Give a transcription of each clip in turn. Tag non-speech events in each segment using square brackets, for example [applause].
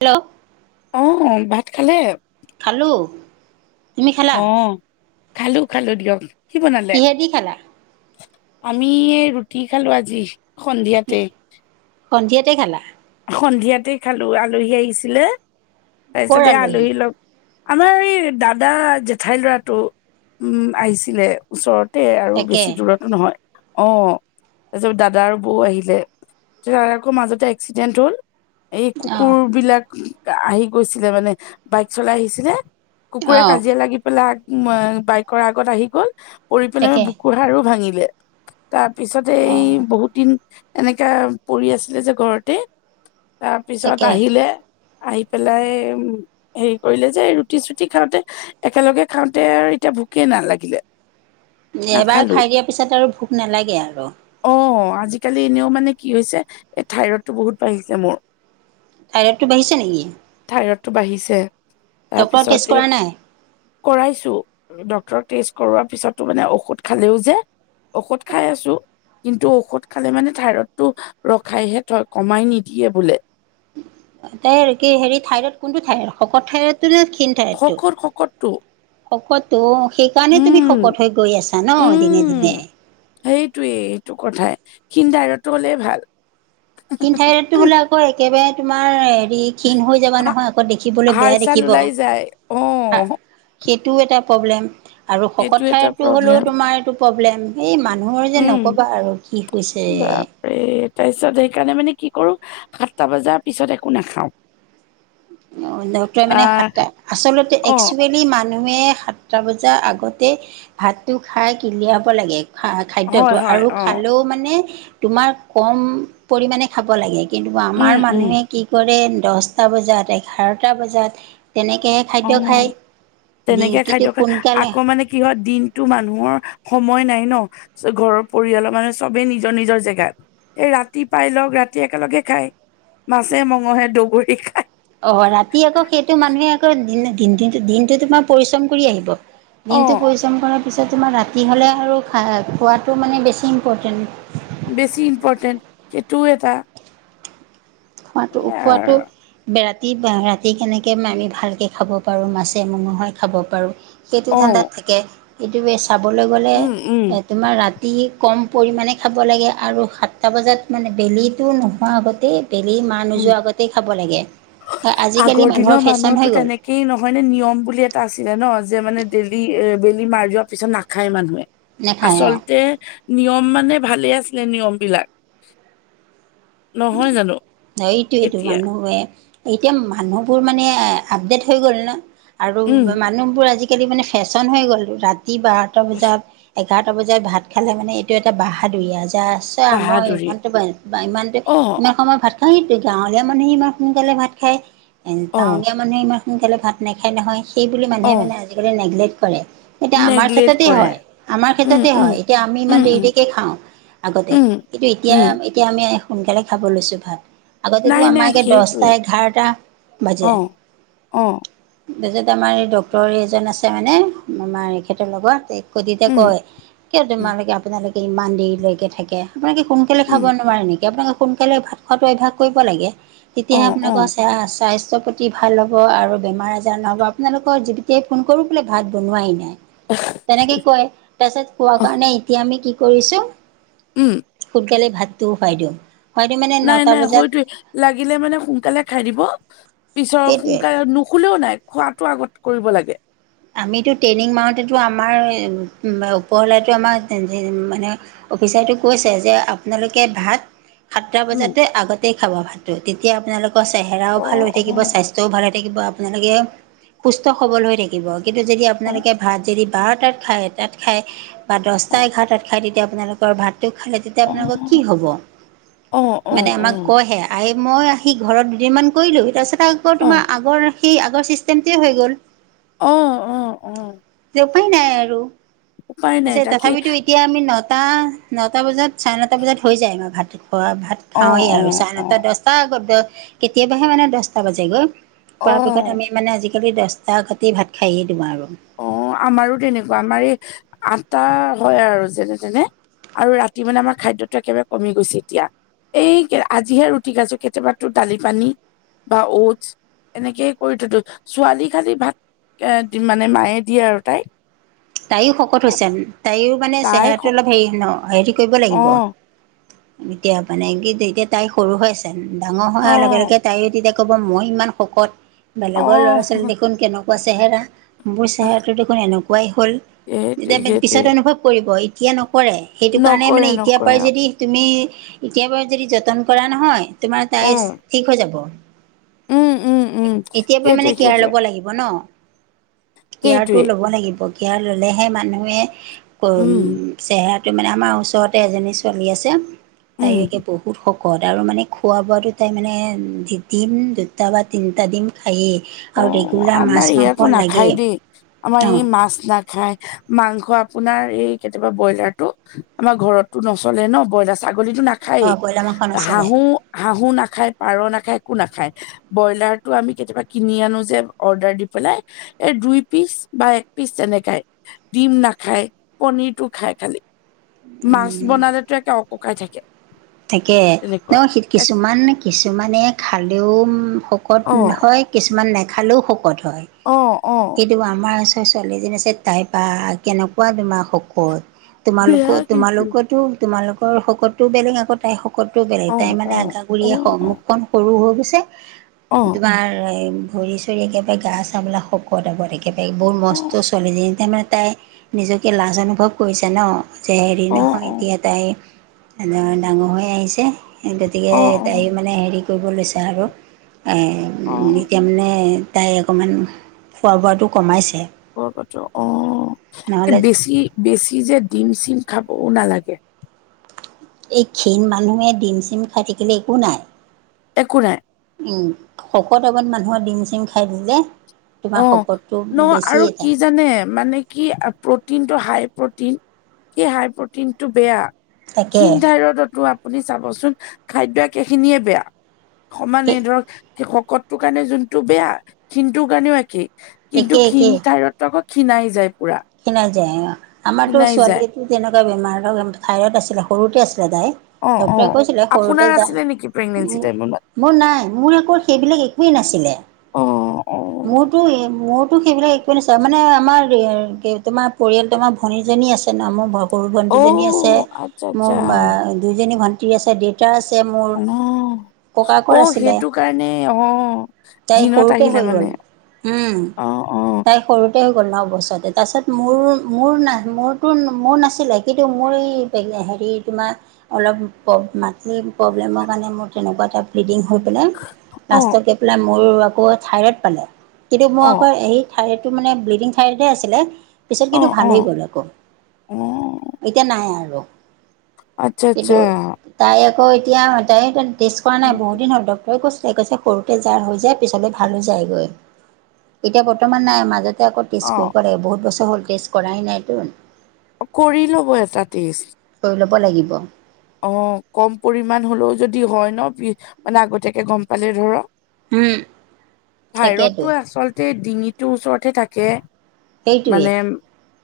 Hello অহ ভাত খালে? খালোঁ তুমি খালা অহ। খালো খালো দিয়ক। সি বনালে? কিহেদি খালা আমি ৰুটি খালো আজি সন্ধিয়াতে। সন্ধিয়াতে খালা। সন্ধিয়াতে খালো আলহী আহিছিলে তাৰপিছতে এই আলহী লগ আমাৰ এই দাদা জেঠাইৰ ল'ৰাটো উম আহিছিলে। ওচৰতে আৰু তাকে বেছি দূৰত নহয় অ তাছত দাদাৰ বৌ আহিলে তাকৌ মাজতে এক- এক্সিডেণ্ট হ'ল এই কুকুৰ অঁ বিলাক আহি গৈছিলে মানে বাইক চলাই আহিছিলে কুকুৰে অঁ কাজিয়া লাগি পেলাই আগ ওলাই বাইকৰ আগত আহি গল পৰি পাই আমি তাকে বুকুৰ হাৰো ভাঙিলে। তাৰপিছতে এই অঁ বহুত দিন এনেকা পৰি আছিলে যে ঘৰতে তাৰপিছত তাকে আহিলে আহি পেলাই উম হেৰি কৰিলে যে ৰুটি চুটি খাওঁতে একেলগে খাওঁতে আৰু এতিয়া ভোকে নালাগিলে। এবাৰ নাখালো খাই দিয়াৰ পিছত আৰু ভোক নালাগে আৰু। অ আজিকালি এনেও মানে কি হৈছে এই ঠাইৰডতটো বহুত বাঢ়িছে মোৰ। ঠাইৰতটো বাঢ়িছে নেকি? ঠাইৰতটো বাঢ়িছে ডক্টৰ টেষ্ট তাৰপিছত কৰা এইক নাই কৰাইছো, ডক্তৰক টেষ্ট কৰোৱাৰ পিছতো মানে ঔষধ খালেও যে ঔষধ খাই আছো কিন্তু ঔষধ খালে মানে ঠাইৰতটো ৰখাইহে থক- কমাই নিদিয়ে বোলে। তাইৰ কি হেৰি ঠাইৰত কোনটো ঠাইৰখ শকত ঠাইৰটো নে ক্ষীণ খকৰ শকতটো শকতটো সেইকাৰণে তুমি উম শকত হৈ গৈ আছা ন দিনে দিনে। উম সেইটোৱে এইটো কথাই ক্ষীণ দাইৰত হ'লে ভাল। ক্ষীণ ঠাইৰডতো বোলে আকৌ একেবাৰে তোমাৰ হেৰি ক্ষীণ হৈ যাবা নহয় আকৌ দেখিবলৈ হাড় বেয়া চাল দেখিব ওলাই যায় অ হা সেইটো এটা প্ৰব্লেম আৰু এইটো শকত এটা ঠাইতটো হ'লেও প্ৰব্লেম তোমাৰ এইটো প্ৰব্লেম এই মানুহৰ যে নক'বা আৰু কি হৈছে এ তাছত সেইকাৰণে মানে কি কৰো সাতটা বজাৰ পিছত একো নাখাওঁ। অ নটুৱাই মানে সাতটা আচলতে অ একচুৱেলি মান- মানুহে সাতটা বজাৰ আগতে ভাতটো খাই উলিয়াব লাগে। খা খাদ্যতো হয় হয় আৰু অ খালেও মানে তোমাৰ কম পৰিমাণে খাব লাগে। কিন্তু আমাৰ উম উম মানুহে কি কৰে দহটা বজাত এঘাৰটা বজাত তেনেকে অঁ তেনেকে খাদ্য খায় সোনকালে আকৌ মানে কি হয় দিন [unintelligible] দিনটো মানুহৰ সময় নাই ন ঘৰৰ পৰিয়ালৰ মানুহ চবেই নিজৰ-নিজৰ জেগাত। [unintelligible] এই ৰাতি পাই লওক, ৰাতি একেলগে খায়। মাছে-মঙহে দগৰি খায় [unintelligible] অ ৰাতি আকৌ সেইটো মানুহে আকৌ দিনটো [unintelligible] তোমাৰ পৰিশ্ৰম কৰি আহিব। অ দিনটো পৰিশ্ৰম কৰাৰ পিছত তোমাৰ ৰাতি হ'লে আৰু খা [unintelligible] খোৱাটো মানে বেছি ইম্পৰ্টেণ্ট। বেছি ইম্পৰ্টেণ্ট সেইটো এটা [unintelligible] মাটো সেয়াই উখোৱাটো আৰু [unintelligible] [unintelligible] ৰাতি-ৰাতি কেনেকৈ আমি ভালকৈ খাব পাৰোঁ, মাছে-মঙহে খাব পাৰোঁ। সেইটো অ ধাণ্ডাত থাকে, সেইটোৱেই চাবলৈ গ'লে উম উম তোমাৰ ৰাতি কম পৰিমাণে খাব লাগে আৰু সাতটা বজাত মানে বেলিটো নোহোৱাৰ আগতেই [unintelligible] বেলি মাৰ উম নোযোৱা আগতেই খাব লাগে। আজিকালি মানুহৰ ফেশ্বন হৈ গ'ল [unintelligible] সেই নহয় নে নিয়ম বুলি এটা আছিলে ন যে মানে বেলি এ বেলি মাৰি যোৱা পিছত নাখায় মানুহে। [unintelligible] নাখায় অ'। আচলতে নিয়ম মানে ভালে আছিলে নিয়মবিলাক [inaudible] নহয় জানো? [unintelligible] অ এইটোৱেইটো এতিয়া মানুহবোৰে, এতিয়া মানুহবোৰ মানে আপডেট হৈ গ'ল ন। আৰু উম মানুহবোৰ আজিকালি মানে ফেশ্বন হৈ গ'ল ৰাতি বাৰটা কৈছো। বজাত [inaudible] এঘাৰটা বজাত ভাত খালে মানে এইটো এটা বাহাদুুৰী আৰু জাষ্ট [unintelligible] [unintelligible] মই বাহাদুৰি ইমানটো পাৰোঁ ইমানটোৱেই অ', ইমান সময়ত ভাত খায় [unintelligible] সেইটো গাঁৱলীয়া মানুহে ইমান সোনকালে ভাত খায় এ অ', টাউনীয়া মানুহে ইমান সোনকালে ভাত নেখায় নহয় সেই বুলি মানুহে অ', মানে আজিকালি নেগলেক্ট কৰে। [unintelligible] এতিয়া আমাৰ নেগলেট ক্ষেত্ৰতে কৰে। হয়, আমাৰ উম, ক্ষেত্ৰতে উম, হয়, এতিয়া আমি ইমান উম, উম, দেৰি-দেৰিকে খাওঁ। আগতে উম, কিন্তু উম, এতিয়া-এতিয়া আমি সোনকালে খাব লৈছো ভাত [unintelligible] আগতেতো নাই, নাই আমাৰে দহটা, সেইটোৱেই। এঘাৰটা বাজে। [inaudible] অ', অ', তাৰপিছত আমাৰ এই ডক্টৰ এজন আছে মানে আমাৰ এখেতৰ লগৰ [unintelligible] সুদিতে উম, কয় কিয় উম, তোমালোকে আপোনালোকে ইমান দেৰিলৈকে থাকে। আপোনালোকে [inaudible] সোনকালে খাব উম, নোৱাৰে নেকি? আপোনালোকে সোনকালে ভাত খোৱাটো অভ্যাস কৰিব লাগে। [unintelligible] তেতিয়াহে অ', অ', আপোনালোকৰ [unintelligible] স্বাস্থ্য প্ৰতি [unintelligible] পাতি ভাল হ'ব আৰু বেমাৰ-আজাৰ নহ'ব। আপোনালোকৰ যেতিয়াই ফোন কৰো বোলে ভাত বনোৱাই নাই। অ [unintelligible] তেনেকে কয় তাৰ পিছত কোৱা কাৰণে এতিয়া আমি কি কৰিছো [unintelligible] উম [inaudible] সোনকালে ভাতটোও খাই দিওঁ। খুৱাই দিওঁ মানে নটা নাই-নাই বজাত সেইটোৱেই [unintelligible] লাগিলে মানে সোনকালে খাই দিব পিছৰ সেইটোৱে সোনকালে নুশুলেও নাই [unintelligible] খোৱাতো আগত কৰিব লাগে। আমিতো ট্ৰেইনিং মাৰোতেতো আমাৰ ওপৰলেতো আমাৰ [unintelligible] মানে অফিচাৰটো কৈছে যে আপোনালোকে ভাত সাতটা উম, বজাতে আগতেই খাব ভাতো, তেতিয়া আপোনালোকৰ চেহেৰাও ভাল অ', হৈ অ', থাকিব, স্বাস্থ্য স্বাস্থ্য‌ও ভাল হৈ থাকিব, আপোনালোকে সুস্থ, সবল হৈ থাকিব কিন্তু যদি অ', আপোনালোকে [unintelligible] ভাত যদি বাৰটাত খায়, এটাত খায় বা অ', দহটা-এঘাৰটাত খায় তেতিয়া আপোনালোকৰ ভাতটো খালে [inaudible] তেতিয়া অ', আপোনালোকৰ কি হ'ব অ', [inaudible] অ', মানে আমাক কয় অ', সেইয়া [unintelligible] আহ মই আহি ঘৰত দুদিনমান কৰিলোঁ তাৰপিছত আকৌ অ', তোমাৰ আগৰ সেই আগৰ চিষ্টেমটোৱেই হৈ গ'ল [unintelligible] অঁ-অঁ-অঁ। এতিয়া উপাই নাই আৰু [inaudible] নাই তাৰপিছত তাকেই তথাপিতো এতিয়া আমি নটা-নটা বজাত চাৰে নটা বজাত হৈ যায় আমাৰ ভাতটো খোৱা, ভাত [unintelligible] অ', খাওঁৱেই আৰু অ', চাৰে নটা অ', দহ আগত কেতিয়াবাহে মানে দহটা বাজে গৈ প অ'। পিক্ষত আমি মানে আজিকালি দহটা ঘতি ভাত খায়েই দিওঁ আৰু অ আমাৰো তেনেকুৱা আমাৰ এই আটা হয় আৰু যেনে তেনে আৰু ৰাতি মানে আমাৰ খাদ্যটো একেবাৰে কমি গৈছে এতিয়া এই আজিহে ৰুটি কাছো কেতিয়াবো দালি পানী বা টছ এনেকেই কৰি থতো ছোৱালী খালি ভাত এ দিম মানে মায়ে দিয়ে আৰু তাইক তাইো শকত হৈছে তাইও মানে তাই চেহেৰাটো সক অলপ হেৰি ন হেৰি কৰিব লাগিব অ', এতিয়া মানে কি এতিয়া তাই সৰু হৈ আছে ডাঙৰ হোৱাৰ লগে অ', লগে তাইও তেতিয়া ক'ব মই ইমান শকত বেলেগৰ ল'ৰা ছোৱালী অ'। দেখোন কেনেকুৱা চেহেৰা মোৰ চেহৰাটো দেখোন এনেকুৱাই হ'ল সেইটোৱে এতিয়া সেইটোৱে পিছত অনুভৱ কৰিব এতিয়া নকৰে সেইটো কাৰণে মানে নকৰে এতিয়াৰ নকৰে পৰাই অ', যদি তুমি এতিয় বাৰু যদি যতন কৰা নহয় তোমাৰ তাই উম, ঠিক হৈ যাব উম, উম। এতিয়াৰ পৰা সেইটোৱে মানে কেয়াৰ সেইটোৱে ল'ব লাগিব ন কেয়াৰটো সেইটোৱে ল'ব লাগিব কেয়াৰ ললেহে মানুহে উ উম, চেহেৰাটো মানে আমাৰ ওচৰতে এজনী ছোৱালী আছে উম। তায়কে পঢহো পু শকত আৰু মানে খোৱা বোৱাটো তাই মানে দম দুটা বা তিনিটা দিন আহে অ আমাৰ ই একো নাখায় দেই আমাৰ ই অঁ মাছ নাখায় মাংস আপোনাৰ এই কেতিয়াবা ব্ৰইলাৰ ো আমাৰ ঘৰতটো নচলে ন ব্ৰইলাৰ ছাগলীতটো নাখায়েই অঁ ব্ৰইলাৰ মাংস নচলে হাহো হাহো নাখায় পাৰ নাখায় একো নাখায় ব্ৰইলাৰতটো আমি কেতিয়াবা কিনি আনো যে অৰ্ডাৰ দি পেলাই এই দুই পিচ বা এক পিচ তেনেকাই ডিম নাখায় পনিৰটো খায় খালি মাছ বনালেতো একে অককাই থাকে থাকে ন তেনেকুৱা। এক কিছুমান কিছুমানে খালেও শকত অ', হয় কিছুমান নাখালেও শকত হয় অ', অ', কিন্তু আমাৰ ছোৱালীজননীছে তাই পা কেনেকুৱা তোমাৰ শকত বেয়া তোমালোকৰ কিন্তু তোমালোকতো তোমালোকৰ শকতো বেলেগ আকৌ তাই শকত শকত বেলেগ তাই অ', মানে অ', আগা কৰিয়ে অ', মুখখন সৰু হৈ গৈছে অ', তোমাৰ ভৰি চৰি একেবাৰে গা চাবলাক শকতাব লাগে একেবাৰে বহৰ অ'। মষ্ট চলি যে তাৰমানে তাই নিজকে লাজ অনুভৱ কৰিছে ন যে হেৰি অ', নহয় অ', এতিয়া তাইৰ ডাঙৰ হৈ আহিছে গতিকে অ', তাই অ', মানে হেৰি কৰিব লৈছে আৰু অ', এতিয়া মানে তাই অকণমান খোৱা বোৱাটো কমাইছে ক কত অ নহ'লে বেছি বেছি যে ডিম চিম খাবও নালাগে এই ক্ষীণ মানুহে ডিম চিম খাই থাকিলে একো নাই একো নাই উম শকত অৱত মানুহৰ ডিম চিম খাই দিলে তোমাৰ অ শকতটো ন বেছি আৰু এটা কি জানে মানে কি প্ৰটিন টো হাই প্ৰটিন কি হাই প্ৰটিন টো বেয়া সিন ঠাই তাকে ৰডতো আপুনি চাবচোন খাদ্য একেইখিনিয়ে বেয়া সমান এই ধৰক শকতটোৰ কাৰণে যোনটো বেয়া সন্তটোৰ কাৰণেও একেই একে কিন্তু ক্ষীণ কাৰত আকৌ ক্ষীণাই যায় পুৰা ক্ষীনাই যায় আমাৰতো ক্ষীণাই যায় ছোৱালীটো তেনেকুৱা বেমাৰ থাইৰ'ড আছিলে সৰুতে আছিলে তাই অ', ডক্টৰে অ', কৈছিলে আপোনাৰ সৰুতে যা আছিলে নেকি প্ৰেগনেঞ্চি উম টাইমত মোৰ নাই মোৰ আকৌ সেইবিলাক একোৱেই নাছিলে। অ', অ', মোৰতো মোৰতো সেইবিলাক একোৱে নেচাই মানে আমাৰ তোমাৰ পৰিয়াল তোমাৰ ভনীজনী আছে ন মোৰ সৰু ভণ্টীজনী আছে অ' আচ্ছা মোৰ আচ্ছা বা দুইজনী ভণ্টী আছে দেউতা আছে মোৰ অ' ককাকৰ অ', আছিলে সেইটো কাৰণে অ', তাই দিনত সৰুতে হৈ আহিলে গ'ল মানে উম, অ' অ' তাই সৰুতে হৈ গ'ল ন বছৰতে। তাৰপিছত মোৰ মোৰ না মোৰতো মোৰ নাছিলে কিন্তু মোৰ এই হেৰি তোমাৰ অলপ মাটি প্ৰব্লেমৰ কাৰণে মোৰ তেনেকুৱা টাইপ ব্লিডিং হৈ পেলাই অ' লাষ্টত গৈ পেলাই মোৰ আকৌ থাইৰ'ড পালে। কিন্তু মই অ' আকৌ এই থাইৰয়ডটো মানে ব্লিডিং থাইৰয়ড আছিলে। পিছত কিন্তু অ' ভালেই অ' গ'ল আকৌ অ' এতিয়া নাই আৰু। আচ্ছা, কিন্তু আচ্ছা। তাই আকৌ এতিয়া তাই টেষ্ট কৰা নাই উম, বহুত দিন হ'ল তো তই কৈছে,। কৈছে সৰুতে যাৰ হৈ যায় পিছলৈ ভালো যায়গৈ এতিয়া বৰ্তমান নাই মাজতে আকৌ টেষ্ট অ' কৰি কৰে বহুত বছৰ হ'ল টেষ্ট কৰা নাইতো। কৰি ল'ব এটা টেষ্ট। কৰি ল'ব লাগিব। অ', ক'ম পৰিমাণ হ'লেও যদি হয় ন বি মানে আগতীয়াকে গ'ম পালে ধৰক উম, ভাইৰতো তাকেতো আচলতে গোটেই ডিঙিটো ওচৰৰত হ থাকে সেইটোৱে মানে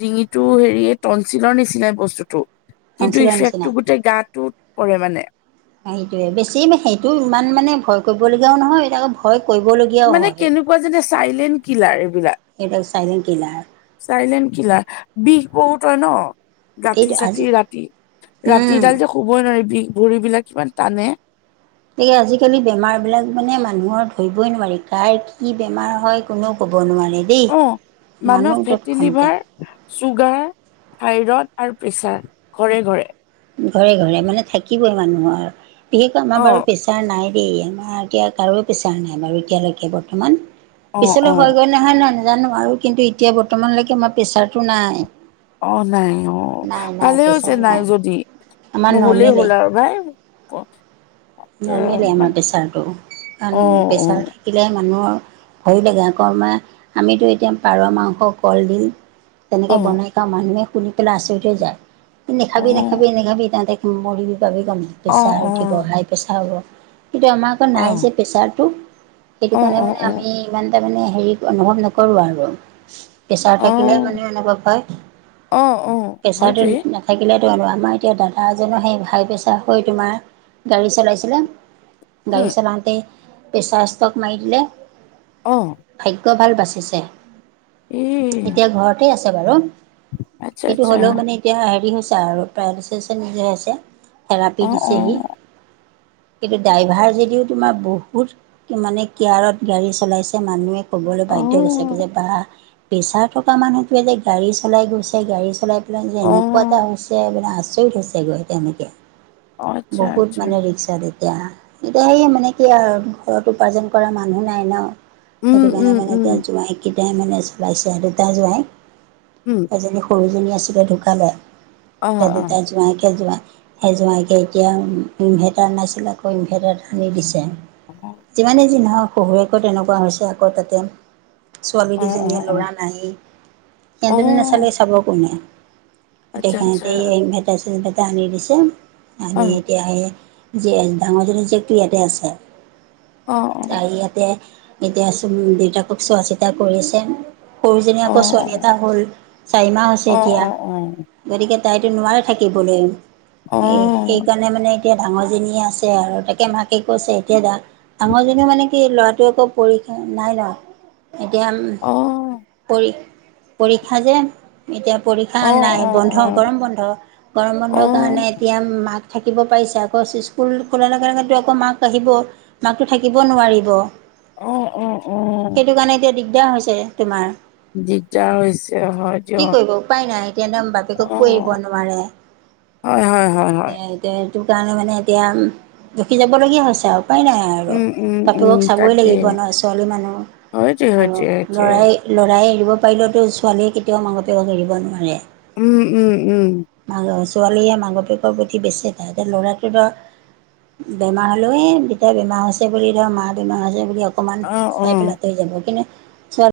ডিঙিটো হেৰি টনচিলৰ নিচিনাই বস্তুতটো কিন্তু কাউঞ্চিলৰ ইফেক্টটো নিচিনা গোটেই কৰে মানে। সেইটোয়ে বেছি সেইটো ইমান মানে ভয় কৰিবলগীয়াও নহয় এতি আকৌ ভয় কৰিবলীয়া মানে কেনেকুৱা যেনে চাইলেণ্ট কিলাৰ এইবিলাক। এইবিলাক চাইলেণ্ট কিলাৰ চাইলেণ্ট কিলাৰ বিষ বহুতই ন। এইটো গাঁঠি আজি চাঠি ৰাতি উম, ৰাতিডাল যে শুবই নোৱাৰি বি ভৰিবিলাক ইমান টানে। সেয়ে আজিকালি বেমাৰ বিলাক মানে মানুহৰ ধৰিবই নোৱাৰি কাৰ কি বেমাৰ হয় কোনেও ক'ব নোৱাৰে। দেই অ মানুহৰ মানুহ তত ফেটি খন্ত লিভাৰ [unintelligible] চুগাৰ থাইৰড আৰু প্ৰেচাৰ ঘৰে, ঘৰে। ঘৰে, ঘৰে মানে থাকিবইে মানুহৰ আৰু বিশেষকৈ আমাৰ অ বাৰু বেছ চাৰ নাই দেই আমাৰ এতিয়া কাৰো পেচাৰ নাই বাৰু এতিয়ালৈকে বৰ্তমান অ অ পিছলৈ হয় গৈ নে। নহয় নাই নাজানো আৰু কিন্তু এতিয়া বৰ্তমানলৈকে মাৰ প্ৰেছাৰটো নাই। অ', নাই অ', নাই নাই ভালে হৈছে প্ৰেছাৰ নাই যদি। আমাৰ নহলেই হ'ল আৰু ভাই ক। নৰ্মলে আমাৰ প্ৰেচাৰটো অ কাৰণ প্ৰেছাৰ অ থাকিলে মানুহৰ ভৰি থাকেগে আমাৰ আমিতো এতিয়া পাৰ মাংস কলডিল তেনেকে বনাই খাওঁ মানুহে শুনি পেলাই আচৰিত যায় অ অ নেখাবি নেখায় নেখাবি তাহতে মৰি পাবি গ'ম অ প্ৰেছাৰ অ উঠিব হাই প্ৰেছাৰ হ'ব কিন্তু আমাক নাই যে প্ৰেছাৰটো সেইটো কাৰণে অ মানে অ আমি ইমানটা মানে হেৰি অনুভৱ নকৰোঁ আৰু। প্ৰেছাৰ অ থাকিলে অ মানে অনুভৱ হয় অ', অ'। প্ৰেছাৰটো হয়টোৱে। নাথাকিলেতো আৰু আমাৰ এতিয়া দাদা এজনো সেই হাই প্ৰেছাৰ হৈ তোমাৰ গাড়ী চলাইছিলে গাড়ী উম, চলাওঁতে প্ৰেছাৰ ষ্ট্ৰোক মাৰি দিলে। অ', ভাগ্য ভাল বাচিছে এই এতিয়া ঘৰতেই আছে বাৰু আচ্ছা সেইটো আচ্ছা, হলেও মানে এতিয়া হেৰি হৈছে আৰু [unintelligible] নিজে হৈছে থেৰাপি অ', দিছেহি অ', কিন্তু ড্ৰাইভাৰ যদিও তোমাৰ বহুত মানে কেয়াৰত গাড়ী চলাইছে মানুহে ক'বলৈ অ'। বাধ্য হৈছে গে যে বা প্ৰেছাৰ থকা মানুহটোৱে যে গাড়ী চলাই গৈছে গাড়ী চলাই যে অ'। এনেকুৱা এটা অ', হৈছে মানে আচৰিত হৈছে গৈ তেনেকে আচ্ছা বহুত আচ্ছা। মানে ৰিক্স তাত এতিয়া এতিয়া সেই মানে কি আৰু ঘৰত উপাৰ্জন কৰা মানুহ নাই ন' উম, সেইটো কাৰণে উম, মানে উম, এতিয়া জোঁৱাই কেইটাই মানে চলাইছে দুটা জোঁৱাই উম, এজনী সৰুজনী আছিলে ঢুকালে, অ', এতিয়া অ'। দুতাই জোঁৱাইকৈ [unintelligible] সেই জোঁৱাইকে এতিয়া ইনভাৰ্টাৰ নাছিলে আকৌ ইনভাৰটাৰটো আনি দিছে। অ', যিমানেই যি নহক শহুৱেকৌ তেনেকুৱা হৈছে আকৌ তাতে ছোৱালী অ', দুজনীয়ে অ', অ', ল'ৰা নাই অ সিহঁতে নাচালে চাব কোনে? আচ্ছা আচ্ছা, গোটেইখিনতে মেটা চেটা আনি দিছে আনি অ', এতিয়া এই যে ডাঙৰ জনি জীয়েকটো ইয়াতে আছে অ', অ', তাই য়াতে এতিয়া আছো দেউতাকক চোৱা চিতা কৰি আছে সৰুজনী আকৌ অ', ছোৱালী এটা হ'ল চাৰিমাহ হৈছে অ', অ', এতিয়া অ', গতিকে তাইতো নোৱাৰে থাকিবলৈ, অ', অ', অ', অ', এই সেইকাৰণে মানে এতিয়া ডাঙৰজনীয়ে আছে আৰু তাকে মাকে কৈছে এতিয়া ডাঙৰজনীও মানে কি ল'ৰাটোৱে একৌ পৰীক্ষা নাই ন' এতিয়া অ'। পৰীক্ষা যে এতিয়া পৰীক্ষা নাই বন্ধ গৰম বন্ধ গৰম বন্ধৰ কাৰণে এতিয়া মাক থাকিব পাৰিছে আকৌ স্কুল খোলাৰ লগে লগে আকৌ মাক আহিব মাকতো থাকিব নোৱাৰিব অ', অ', অ', অ সেইটো কাৰণে এতিয়া দিগদাৰ হৈছে তোমাৰ দিগদাৰ হৈছে হয় কি দিয়ক, কৰিব উপায় নাই এতিয়া দম বাপেকক কৰিব অ'। নোৱাৰে হয় হয় হয় হয়, সেইটো কাৰণে মানে এতিয়া ৰখি যাবলগীয়া হৈছে আৰু উপায় নাই আৰু আৰু উম, উম, উম, বাপেকক চাবই তাকে। লাগিব ন' ছোৱালী মানুহ সেইটোৱে, আৰু সেইটোৱে, সেইটোৱে। ল'ৰাই ল'ৰাই এৰিব পাৰিলেওতো ছোৱালীয়ে কেতিয়াও মাক বাপেকক এৰিব নোৱাৰে উম, উম, উম, [unintelligible] ছোৱালীয়ে মাক বাপেকৰ প্ৰতি বেছি এটা এতিয়া ল'ৰা [unintelligible] বেমাৰ হ'লেও এ দেতাই বেমাৰ হৈছে বুলি ধৰ মা বেমাৰ হৈছে বুলি অকণমান অ', চাই অ'। পেলাইতে যাব কিনে।